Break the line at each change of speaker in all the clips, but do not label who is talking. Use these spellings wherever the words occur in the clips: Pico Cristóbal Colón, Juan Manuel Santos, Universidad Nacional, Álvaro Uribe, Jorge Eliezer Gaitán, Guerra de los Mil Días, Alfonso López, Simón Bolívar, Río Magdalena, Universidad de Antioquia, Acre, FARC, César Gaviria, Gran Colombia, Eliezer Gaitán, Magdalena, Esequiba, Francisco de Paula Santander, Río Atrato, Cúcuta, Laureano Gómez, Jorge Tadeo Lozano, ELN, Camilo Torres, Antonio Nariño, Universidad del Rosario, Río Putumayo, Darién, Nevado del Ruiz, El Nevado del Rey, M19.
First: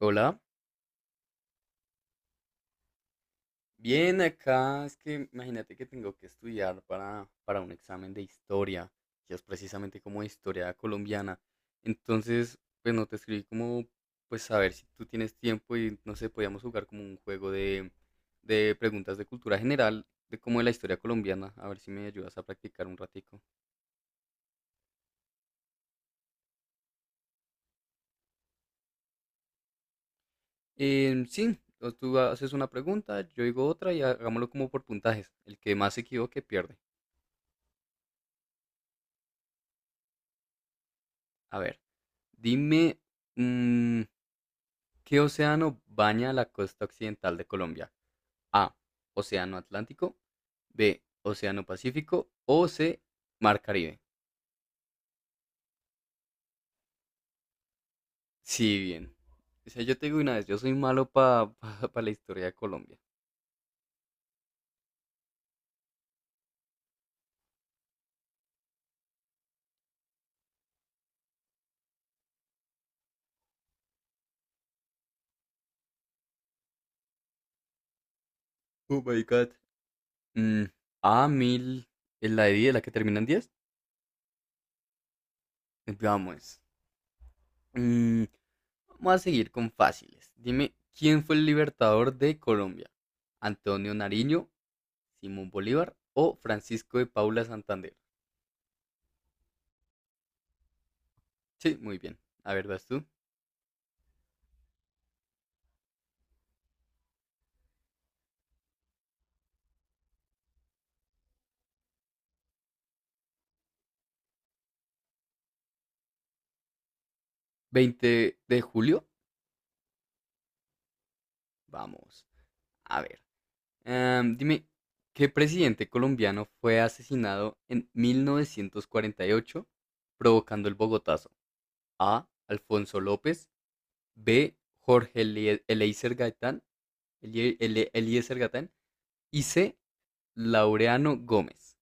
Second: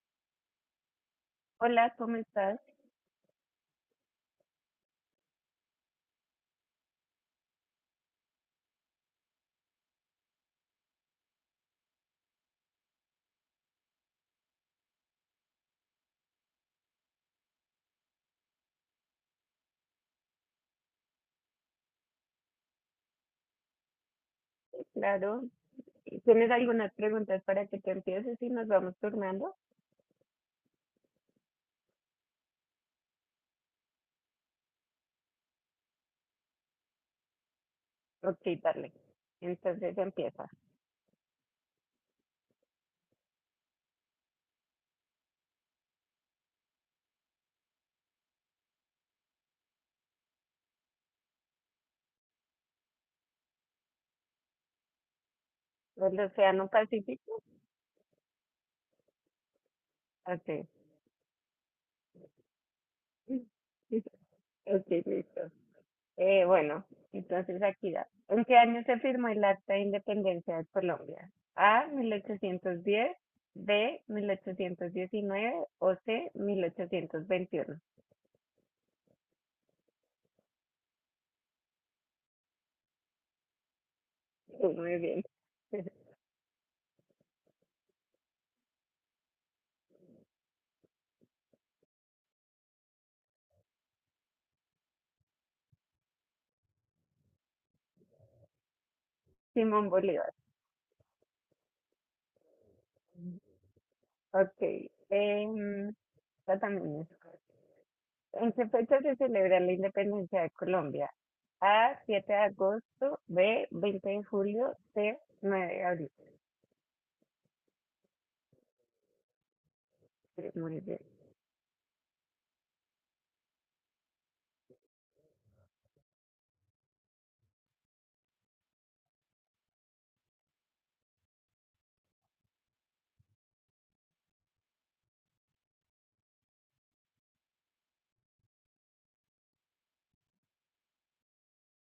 Hola,
Hola, ¿cómo estás?
bien acá. Es que imagínate que tengo que estudiar para un examen de historia, que es precisamente como historia colombiana. Entonces, pues no te escribí como, pues a ver si tú tienes tiempo y no sé, podíamos jugar como un juego de preguntas de cultura general, de como de la historia colombiana. A ver si me ayudas a practicar un ratico.
Sí, claro. ¿Tienes algunas preguntas para que te empieces y nos vamos turnando?
Sí, o tú haces una pregunta, yo digo otra y hagámoslo como por puntajes. El que más se equivoque pierde.
Ok, dale. Entonces empieza.
A ver, dime. mm, ¿Qué océano baña la costa occidental de Colombia? A, océano Atlántico; B, océano Pacífico; o C, mar Caribe.
¿El Océano Pacífico?
Sí, bien. O sea, yo te digo una vez, yo
Así.
soy malo para pa la historia de Colombia.
Ok, listo. Bueno, entonces aquí da. ¿En qué año se firmó el Acta de Independencia de Colombia? A, 1810; B, 1819; o C, 1821.
Oh my god. Mm, A, 1000. ¿Es la de 10, la que termina en 10?
Sí, muy bien.
Vamos. Mm, Vamos a seguir con fáciles. Dime, ¿quién fue el libertador de Colombia? ¿Antonio Nariño, Simón Bolívar o Francisco de Paula Santander?
Simón Bolívar.
Sí, muy bien. A ver, vas tú.
Ok. em, Esta también es. ¿En qué fecha se celebra la independencia de Colombia? A, 7 de agosto; B, 20 de julio; C, 9 de abril.
20 de julio.
Sí, muy bien.
Vamos. A ver. Dime, ¿qué presidente colombiano fue asesinado en 1948 provocando el Bogotazo? A, Alfonso López; B, Jorge Eliezer Gaitán. Eliezer Gaitán. Y C, Laureano Gómez.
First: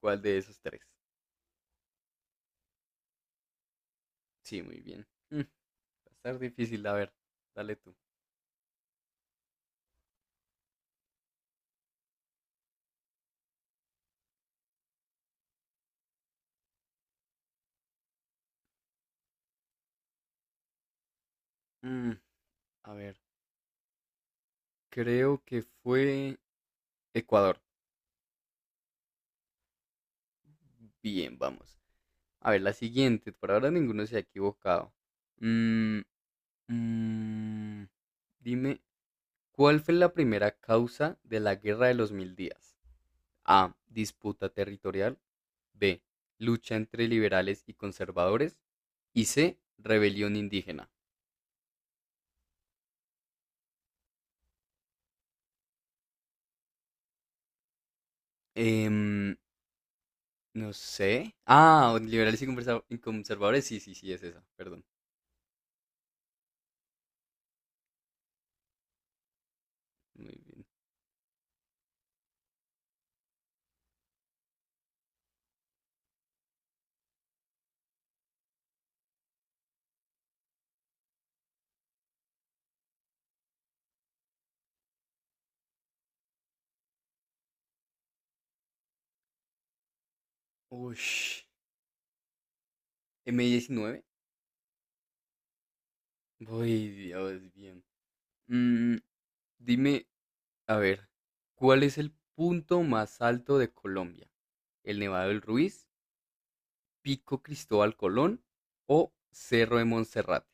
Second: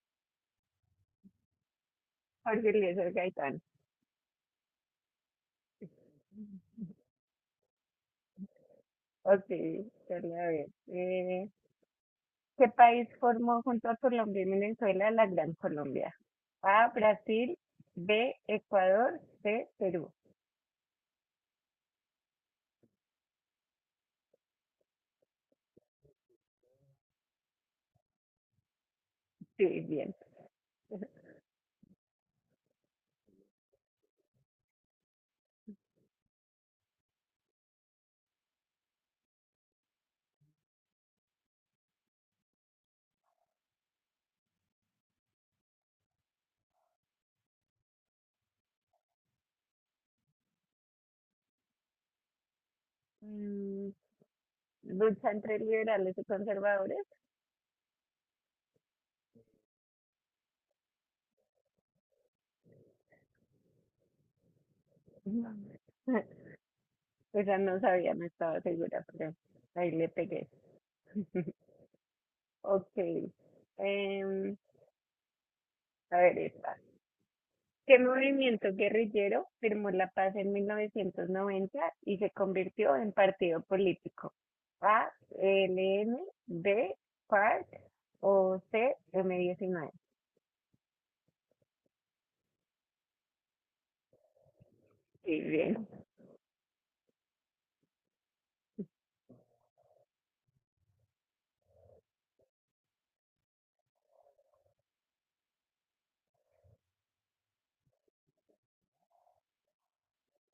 ¿Cuál de esos tres?
Jorge Eliezer Gaitán.
Sí, muy bien. Va a estar difícil. A ver, dale tú.
Ok, ya la veo. ¿Qué país formó junto a Colombia y Venezuela la Gran Colombia? A, Brasil; B, Ecuador; C, Perú.
Mm, a ver, creo que fue Ecuador.
Sí, bien.
Bien, vamos. A ver, la siguiente. Por ahora ninguno se ha equivocado. Mm, mm, Dime, ¿cuál fue la primera causa de la Guerra de los Mil Días? A, disputa territorial; B, lucha entre liberales y conservadores; y C, rebelión indígena.
Mm, ¿lucha entre liberales y conservadores?
Em, no sé. Ah, liberales y conservadores. Sí, sí, sí, es esa. Perdón.
No. O sea, no sabía, no estaba segura, pero ahí le
Muy
pegué.
bien.
Ok. Em, a ver esta. ¿Qué movimiento guerrillero firmó la paz en 1990 y se convirtió en partido político? A, ELN; B, FARC; o C, M19.
Ush. M19.
Sí, bien.
Uy, Dios, bien. Mm, Dime, a ver, ¿cuál es el punto más alto de Colombia? ¿El Nevado del Ruiz, Pico Cristóbal Colón o Cerro de Monserrate?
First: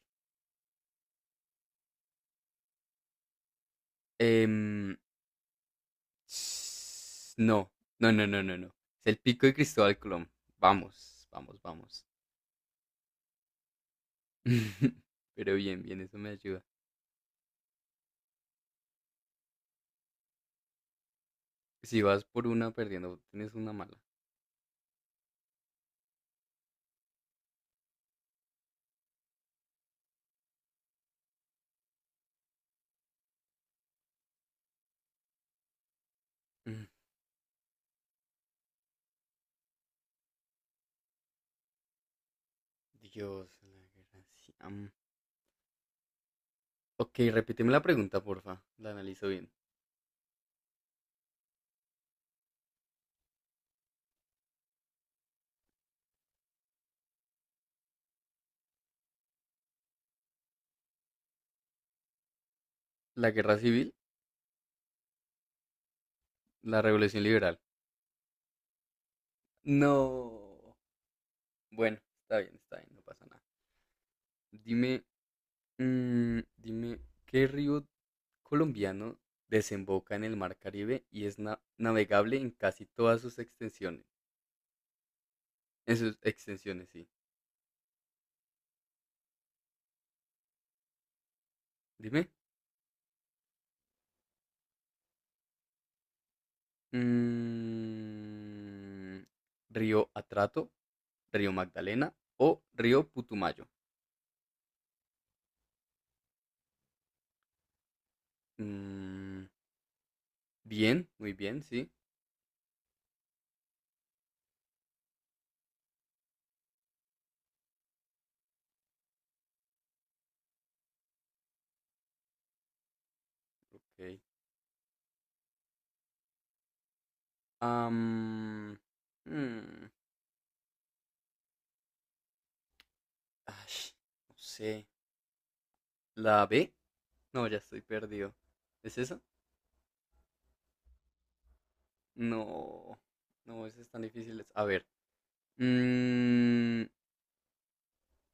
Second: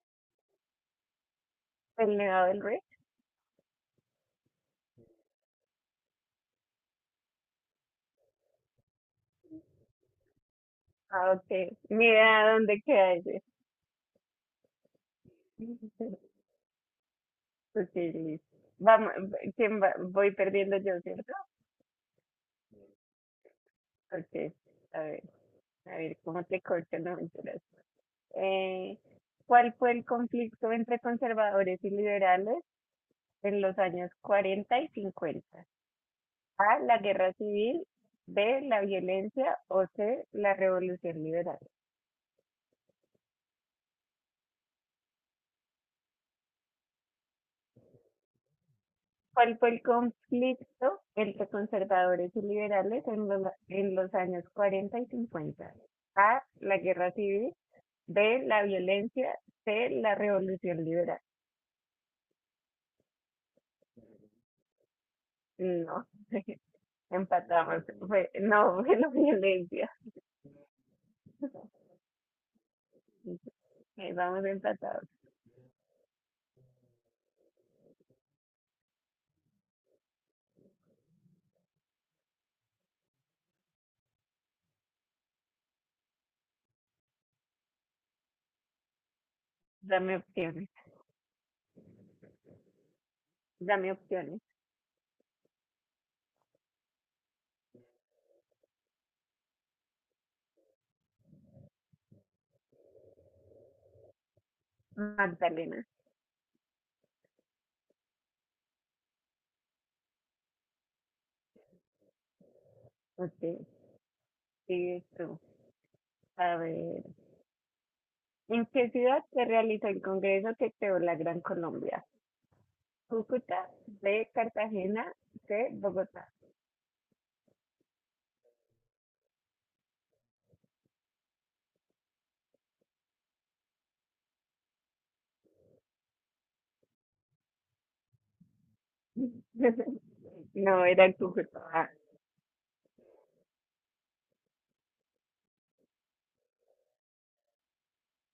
El Nevado del Rey.
Em, no, no. Es el Pico de Cristóbal Colón.
Ah, ok.
Vamos.
Mira dónde queda ese.
Pero bien, bien, eso me ayuda.
Ok, listo. Vamos, ¿quién va? Voy perdiendo yo, ¿cierto?
Si vas por una perdiendo, tienes una mala.
Ok, a ver. A ver cómo te corto, no mentiras. Eh, ¿Cuál fue el conflicto entre conservadores y liberales en los años 40 y 50? A,
Mm,
la guerra civil; B, la violencia; o C, la revolución liberal.
Dios, la guerra. Ci- am. Ok, repíteme la pregunta, porfa. La analizo bien.
¿Cuál fue el conflicto entre conservadores y liberales en los, años 40 y 50? A, la guerra civil; B, la violencia; C, la revolución liberal.
¿La guerra civil?
No.
¿La revolución liberal?
Empatamos. Fue, no, fue la violencia.
No. Bueno, está bien, no pasa nada.
Vamos
Dime,
empatados.
dime, ¿qué río colombiano desemboca en el Mar Caribe y es navegable en casi todas sus extensiones? En sus extensiones, sí.
Dame opciones.
Dime.
Dame opciones.
Mm, ¿Río Atrato, Río Magdalena o Río Putumayo?
Magdalena,
Mm, Bien, muy bien, sí.
usted sigues tú. A ver, ¿en qué ciudad se realizó el congreso que creó la Gran Colombia? Cúcuta;
Ok.
B, Cartagena; C, Bogotá.
Am, mm, Ay, no sé. ¿La B? No, ya estoy perdido. ¿Es esa?
No, era Cúcuta.
No. No, esa es tan difícil. A ver. mm,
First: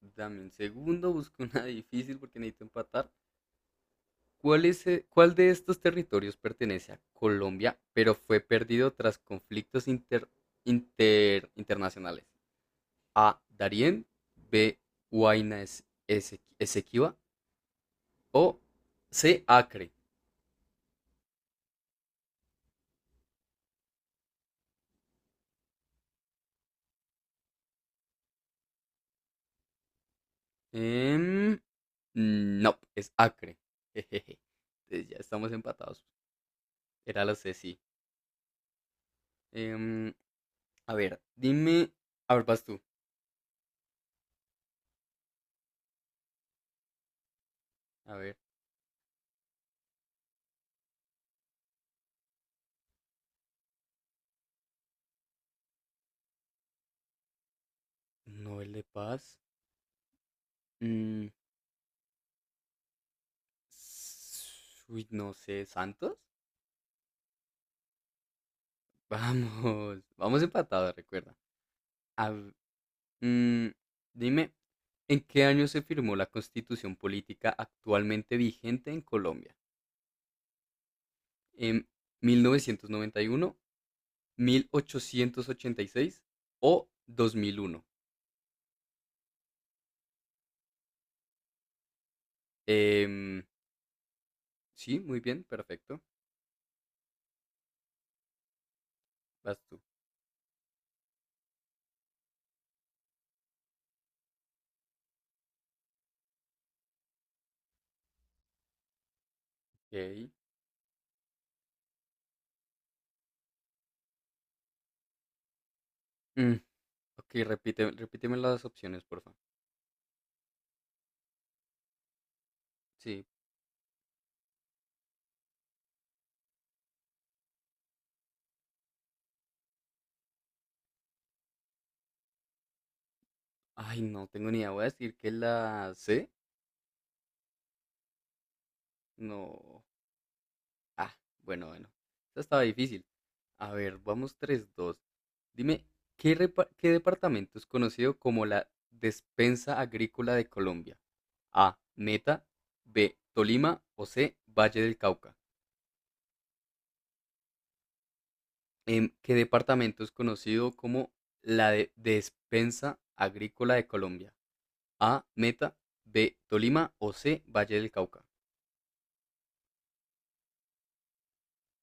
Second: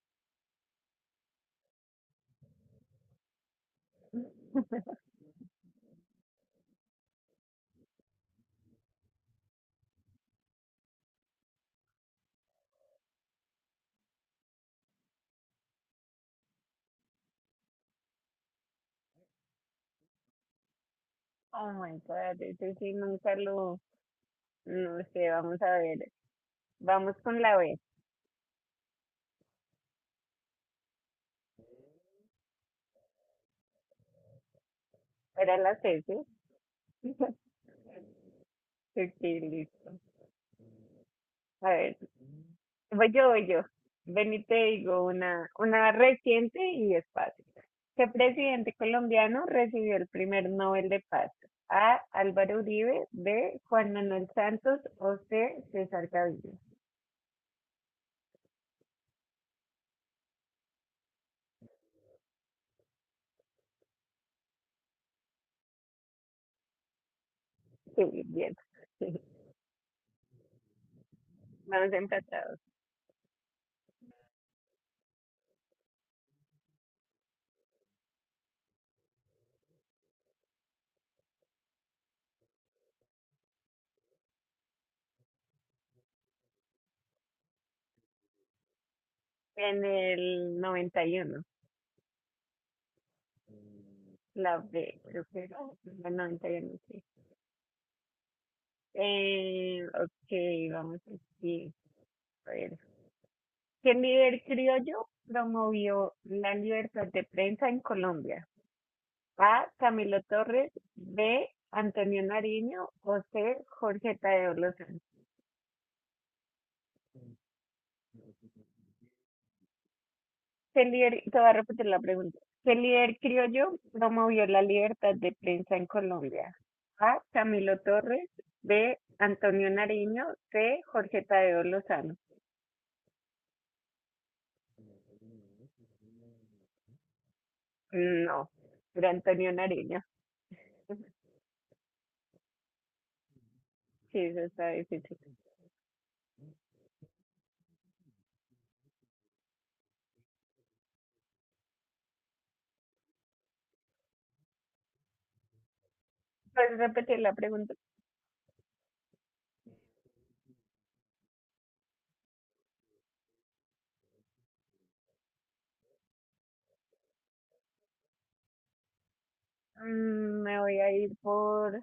Dame un segundo, busco una difícil porque necesito empatar. ¿Cuál de estos territorios pertenece a Colombia, pero fue perdido tras conflictos internacionales? A, Darién; B, Esequiba; o C, Acre.
Ah, oh my God, ese sí nunca lo, no sé, vamos a ver. Vamos con la B,
Em, no, es Acre. Jejeje. Entonces ya estamos
era la C,
empatados.
¿sí?
Era la C, sí.
Ok, listo.
Em, a ver,
A
dime.
ver.
A ver, vas tú.
Voy yo, voy yo. Ven y te digo una reciente y es fácil. ¿Qué
A ver.
presidente colombiano recibió el primer Nobel de Paz? A, Álvaro Uribe; B, Juan Manuel Santos; o C, César Gaviria.
Nobel de Paz. Mm, Uy, no sé, ¿Santos?
Sí, bien.
Vamos, vamos empatados, recuerda.
Vamos
A v-
empatados.
mm, Dime, ¿en qué año se firmó la constitución política actualmente vigente en Colombia? ¿En 1991, 1886 o 2001?
En el noventa y uno.
Em,
La
sí,
B,
muy
creo que
bien,
era.
perfecto.
La noventa y uno, sí.
Vas tú.
Ok, vamos a decir. A ver. ¿Qué líder criollo promovió la libertad de prensa en Colombia? A, Camilo
Ok.
Torres; B, Antonio Nariño; o C, Jorge Tadeo Lozano.
Mm, ok, repite, repíteme las opciones, por favor.
¿Qué líder, te voy a repetir la pregunta. ¿Qué líder
Sí.
criollo promovió la libertad de prensa en Colombia? A, Camilo Torres; B, Antonio Nariño; C, Jorge Tadeo Lozano.
Ay, no tengo ni idea. Voy a decir que la C.
No, era Antonio
No.
Nariño.
Ah, bueno, bueno. Esta estaba difícil. A ver,
Sí,
vamos
eso
tres
está
dos
difícil.
Dime, ¿qué departamento es conocido como la despensa agrícola de Colombia? A, Meta; B, Tolima; o C, Valle del Cauca.
¿Puedes repetir la pregunta?
¿Qué departamento es conocido como la de despensa agrícola de Colombia? A, Meta; B, Tolima o C, Valle del Cauca.
Mm, me voy a ir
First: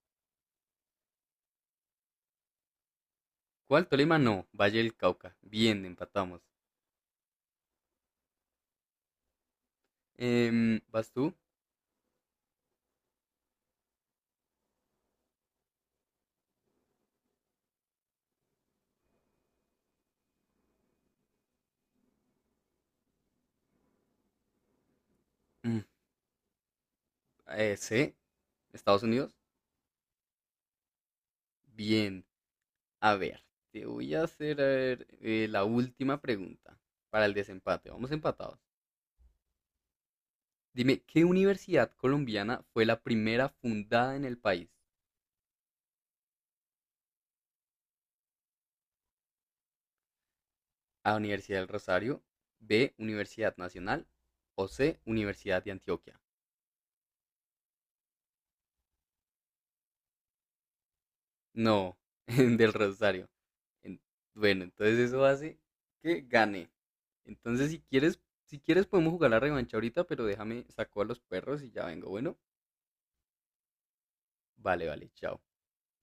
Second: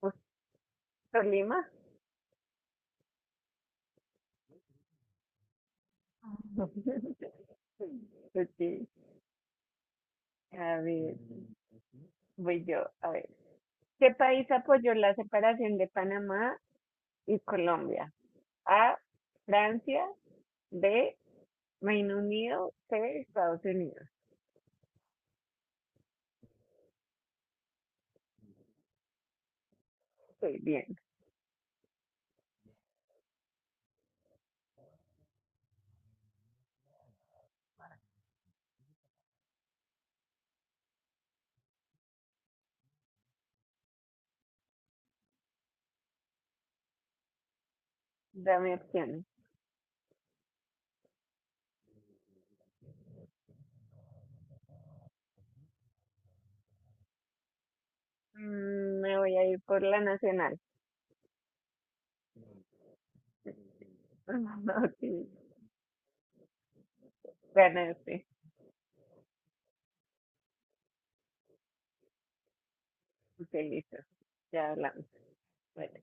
por Tolima.
¿Cuál? Tolima no. Valle del Cauca. Bien, empatamos.
Ok, a
¿Vas
ver.
tú?
Voy yo, a ver. ¿Qué país apoyó la separación de Panamá y Colombia? A, Francia; B, Reino Unido; C, Estados Unidos.
Mm, C, Estados Unidos.
Estoy bien,
Bien. A ver, te voy a hacer a ver, la última pregunta para el desempate. Vamos empatados. Dime, ¿qué universidad colombiana fue la primera fundada en el país?
dame opciones.
A, Universidad del Rosario; B, Universidad Nacional; o C, Universidad de Antioquia.
Mm, me voy a ir por la nacional.
No, del Rosario. En- Bueno, entonces
Ok,
eso hace que gane. Entonces, si quieres,
ganaste.
si quieres podemos jugar la revancha ahorita, pero déjame saco a los perros y ya vengo. Bueno,
Ok, listo, ya
vale,
hablamos.
vale, chao.
Bueno.